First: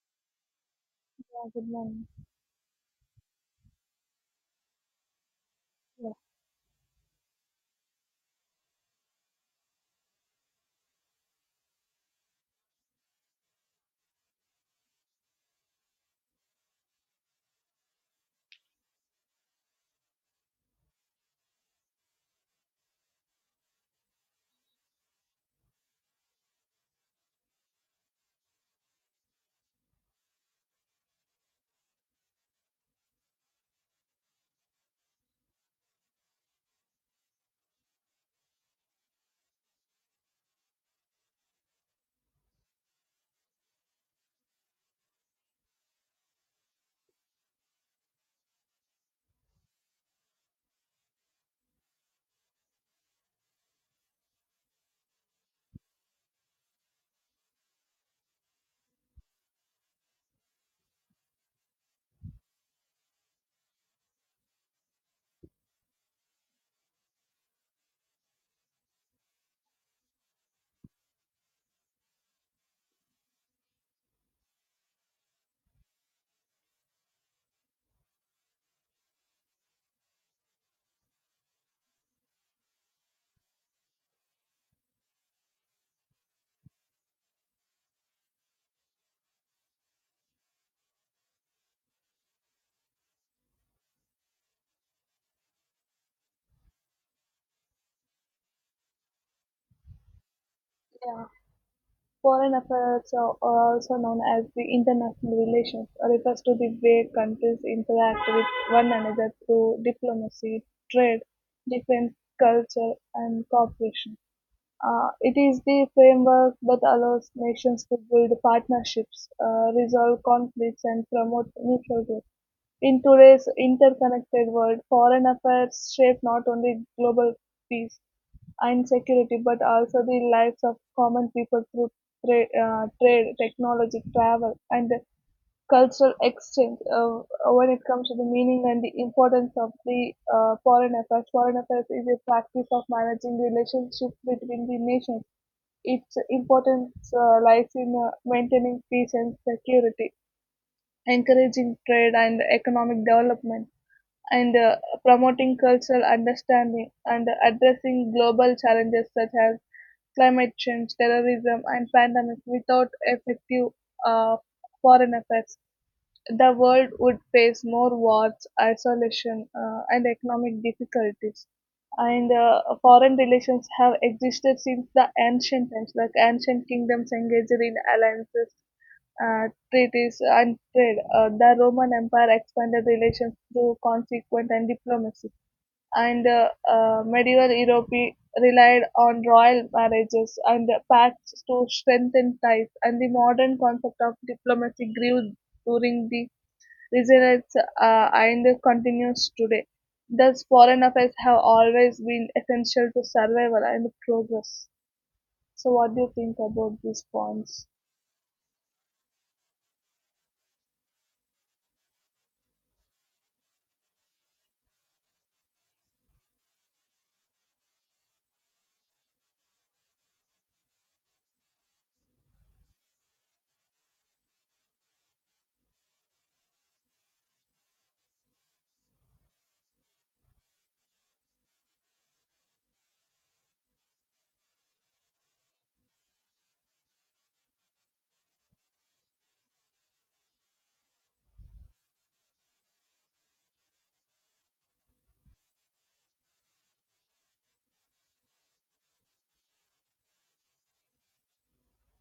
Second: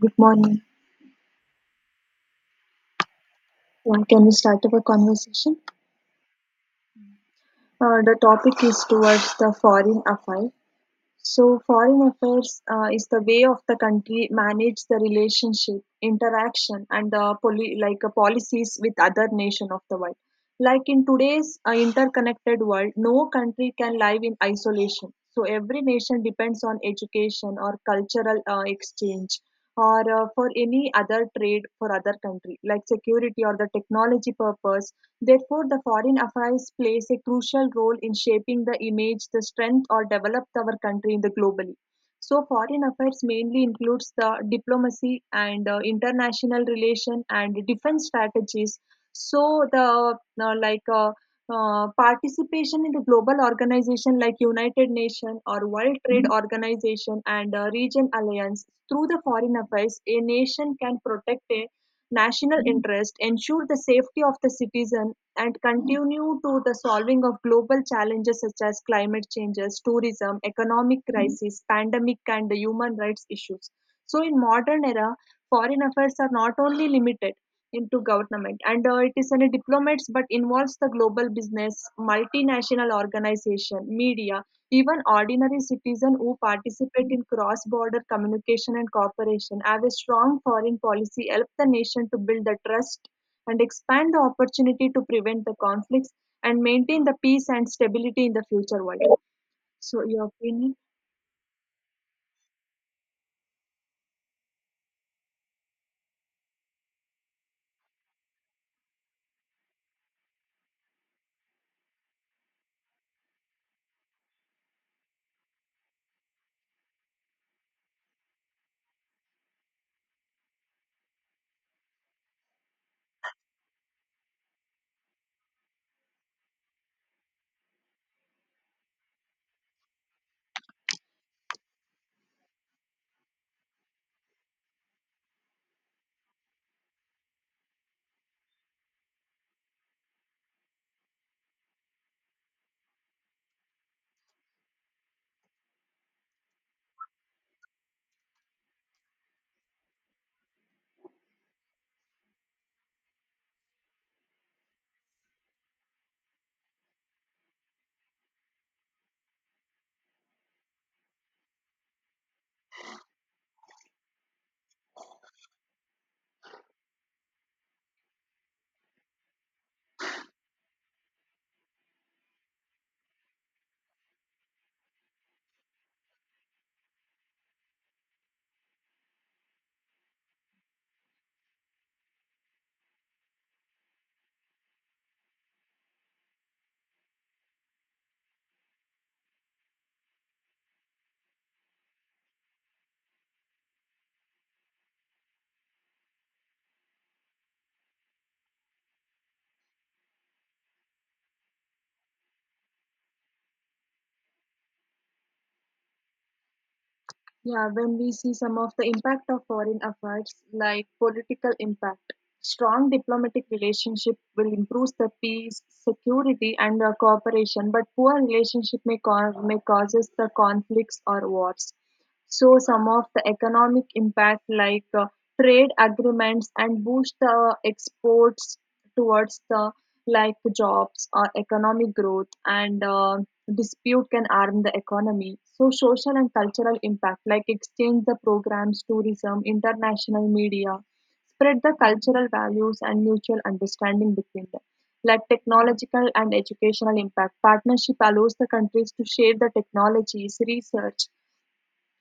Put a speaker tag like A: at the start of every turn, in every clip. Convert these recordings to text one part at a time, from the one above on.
A: Good morning.
B: Yeah, good morning.
A: Yeah, can we start our conversation?
B: Yeah,
A: The topic is towards the foreign affairs. So, foreign affairs is the way of the country manage the relationship, interaction, and the policies with other nation of the world. Like in today's interconnected world, no country can live in isolation. So, every nation depends on education or cultural exchange or for any other trade for other country like security or the technology purpose. Therefore, the foreign affairs plays a crucial role in shaping the image, the strength, or developed our country in the globally. So, foreign affairs mainly includes the diplomacy and international relation and defense strategies. So, the like participation in the global organization like United Nations or World Trade Organization and Region Alliance through the foreign affairs, a nation can protect a national interest, ensure the safety of the citizen, and continue to the solving of global challenges such as climate changes, tourism, economic crisis, pandemic, and the human rights issues. So, in modern era, foreign affairs are not only limited into government and it is any diplomats but involves the global business multinational organization media even ordinary citizen who participate in cross-border communication and cooperation have a strong foreign policy help the nation to build the trust and expand the opportunity to prevent the conflicts and maintain the peace and stability in the future world. So, your opinion?
B: yeah. Foreign affairs are also known as the international relations, or refers to the way countries interact with one another through diplomacy, trade, defense, culture, and cooperation. It is the framework that allows nations to build partnerships, resolve conflicts, and promote mutual growth. In today's interconnected world, foreign affairs shape not only global peace and security but also the lives of common people through trade, trade technology, travel, and cultural exchange. When it comes to the meaning and the importance of the foreign affairs is a practice of managing relationships between the nations. Its importance lies in maintaining peace and security, encouraging trade and economic development and promoting cultural understanding and addressing global challenges such as climate change, terrorism, and pandemic without effective uh, foreign affairs. The world would face more wars, isolation, and economic difficulties. And foreign relations have existed since the ancient times, like ancient kingdoms engaged in alliances treaties, and trade. The Roman Empire expanded relations through consequent and diplomacy, and medieval Europe relied on royal marriages and pacts to strengthen ties, and the modern concept of diplomacy grew during the Renaissance and continues today. Thus, foreign affairs have always been essential to survival and progress. So, what do you think about these
A: Yeah,
B: points?
A: when we see some of the impact of foreign affairs, like political impact, strong diplomatic relationship will improve the peace, security, and cooperation. But poor relationship may causes the conflicts or wars. So some of the economic impact like trade agreements and boost the exports towards the like jobs or economic growth and dispute can harm the economy so social and cultural impact like exchange the programs tourism international media spread the cultural values and mutual understanding between them like technological and educational impact partnership allows the countries to share the technologies research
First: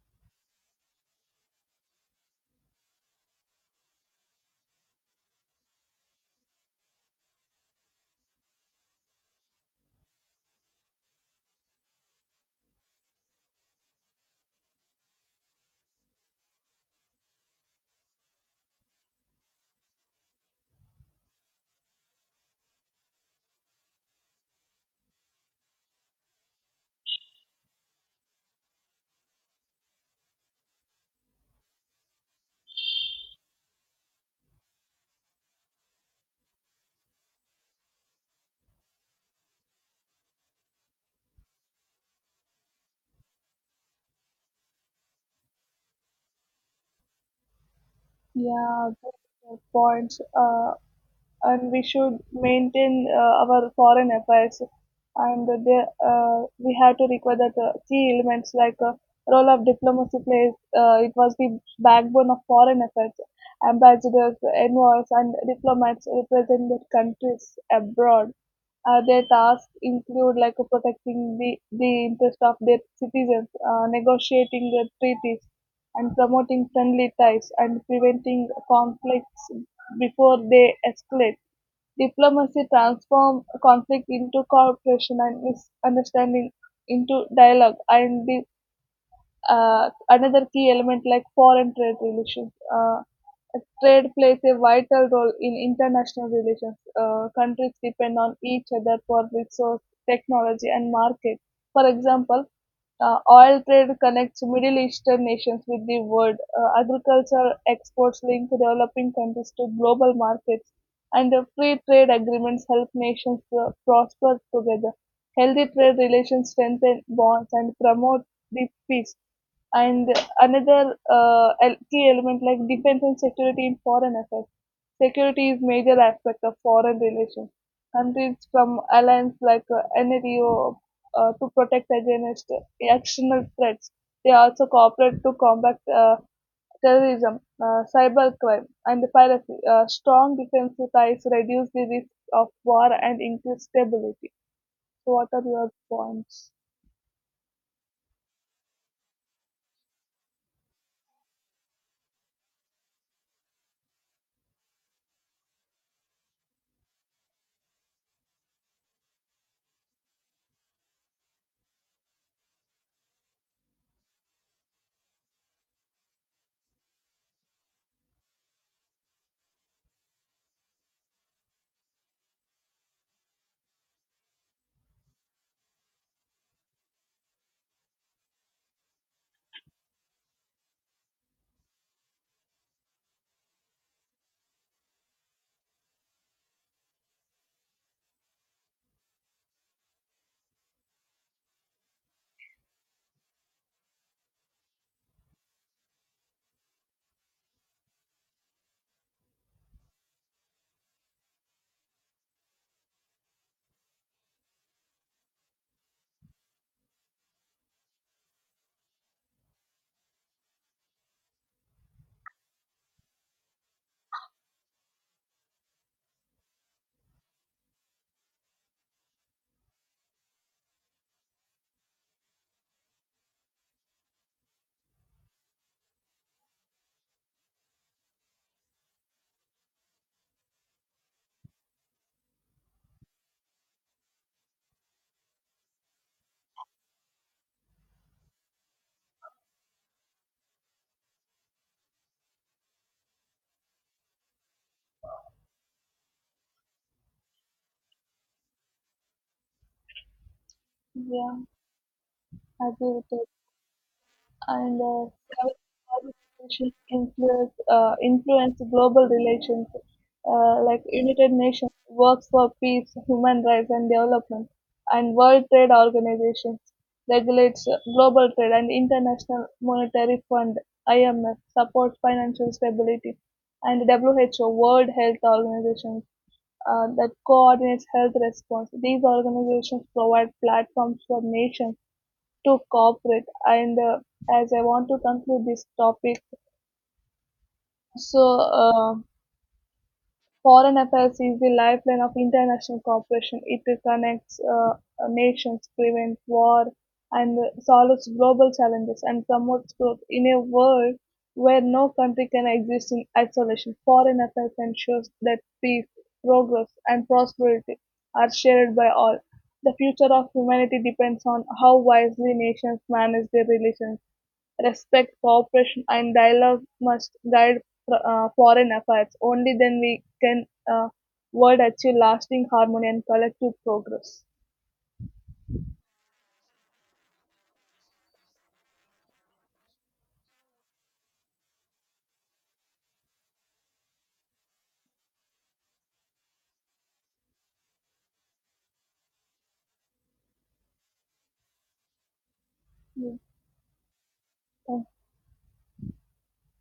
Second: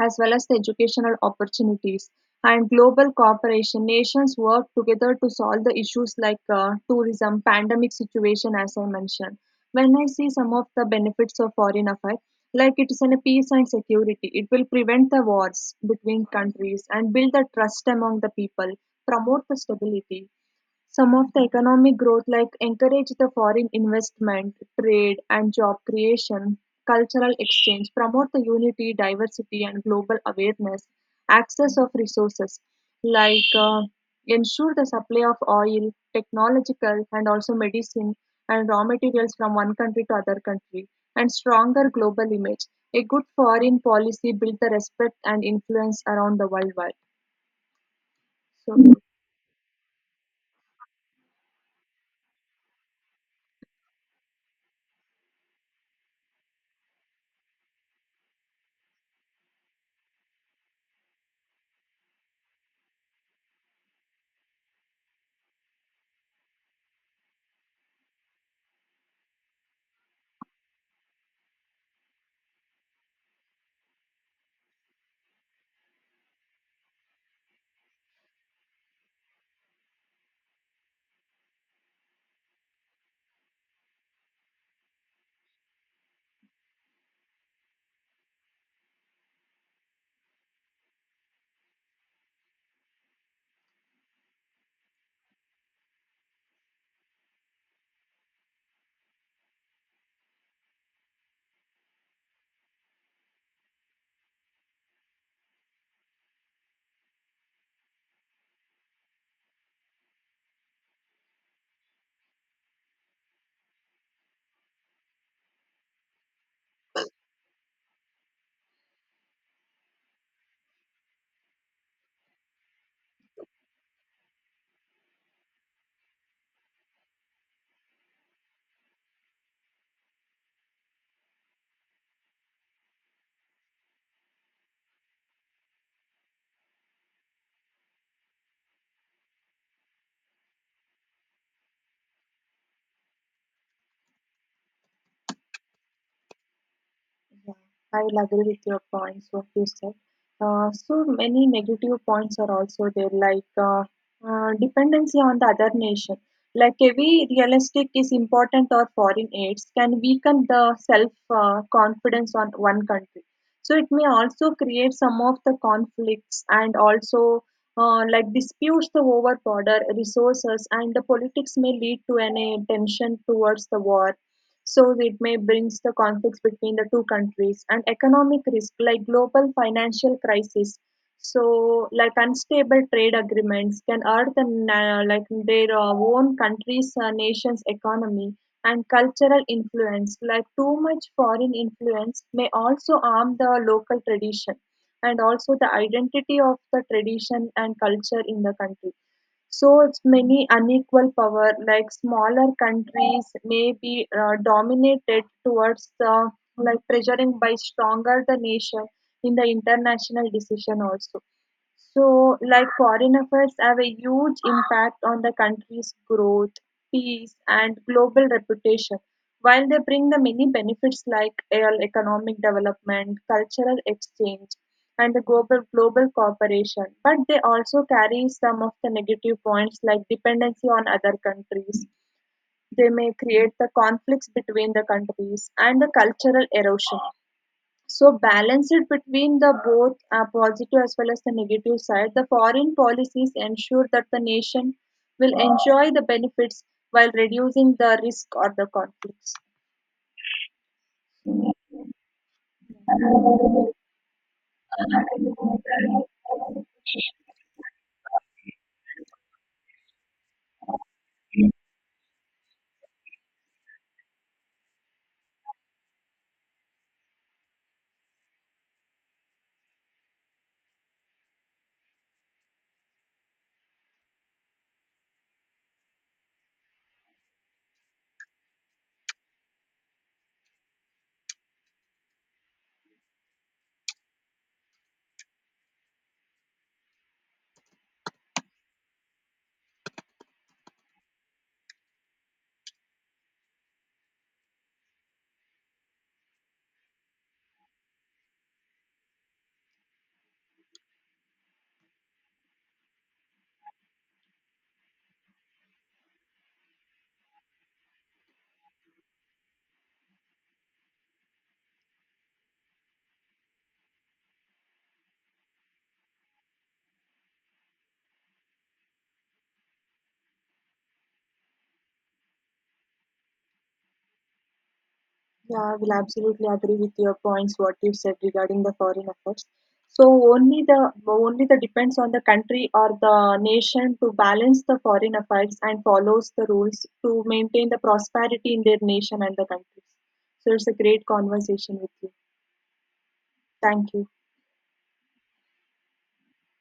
A: as well as the educational opportunities. And global cooperation, nations work together to solve the issues like tourism, pandemic situation, as I mentioned. When I see some of the benefits of foreign affairs, like it is in a peace and security, it will prevent the wars between countries and build the trust among the people, promote the stability, some of the economic growth like encourage the foreign investment, trade and job creation, cultural exchange, promote the unity, diversity and global awareness, access of resources like ensure the supply of oil, technological and also medicine and raw materials from one country to other country and stronger global image. A good foreign policy build the respect and influence around the worldwide. So
B: Yeah, good points. And we should maintain our foreign affairs and we have to require that key elements like role of diplomacy plays, it was the backbone of foreign affairs, ambassadors envoys and diplomats represent their countries abroad. Their tasks include like protecting the interest of their citizens, negotiating their treaties, and promoting friendly ties and preventing conflicts before they escalate. Diplomacy transforms conflict into cooperation and misunderstanding into dialogue, and the another key element like foreign trade relations. Trade plays a vital role in international relations. Countries depend on each other for resource, technology, and market. For example, oil trade connects Middle Eastern nations with the world. Agriculture exports link developing countries to global markets, and free trade agreements help nations prosper together. Healthy trade relations strengthen bonds and promote this peace. And another key element like defense and security in foreign affairs. Security is major aspect of foreign relations. Countries from alliance like NATO to protect against external threats. They also cooperate to combat terrorism, cybercrime, and piracy. Strong defensive ties reduce the risk of war and increase stability. So, what are your points?
A: I will agree with your points, what you said. So many negative points are also there, like dependency on the other nation. Like heavy realistic is important or foreign aids can weaken the self confidence on one country. So it may also create some of the conflicts and also like disputes the over border resources and the politics may lead to an a tension towards the war so it may brings the conflicts between the two countries and economic risk like global financial crisis. So like unstable trade agreements can hurt the their own countries, nations economy and cultural influence. Like too much foreign influence may also harm the local tradition and also the identity of the tradition and culture in the country so its many unequal power, like smaller countries, may be dominated towards the like pressuring by stronger the nation in the international decision also. So, like foreign affairs have a huge impact on the country's growth, peace, and global reputation. While they bring the many benefits like economic development, cultural exchange, and the global cooperation, but they also carry some of the negative points like dependency on other countries. They may create the conflicts between the countries and the cultural erosion. So balance it between the both positive as well as the negative side. The foreign policies ensure that the nation will enjoy the benefits while reducing the risk or the conflicts.
B: Yeah, I agree with you. And Organizations influence, influence global relations like United Nations works for peace, human rights, and development, and World Trade Organization regulates global trade, and International Monetary Fund (IMF) supports financial stability, and WHO World Health Organization that coordinates health response. These organizations provide platforms for nations to cooperate. And As I want to conclude this topic, so uh, foreign affairs is the lifeline of international cooperation. It connects nations, prevents war, and solves global challenges and promotes growth in a world where no country can exist in isolation. Foreign affairs ensures that peace, progress, and prosperity are shared by all. The future of humanity depends on how wisely nations manage their relations. Respect, cooperation, and dialogue must guide foreign affairs. Only then we can uh, world achieve lasting harmony and collective progress.
A: Yeah, I will absolutely agree with your points what you said regarding the foreign affairs. So only the depends on the country or the nation to balance the foreign affairs and follows the rules to maintain the prosperity in their nation and the country. So it's a great conversation with you.
B: Yeah.
A: Thank you.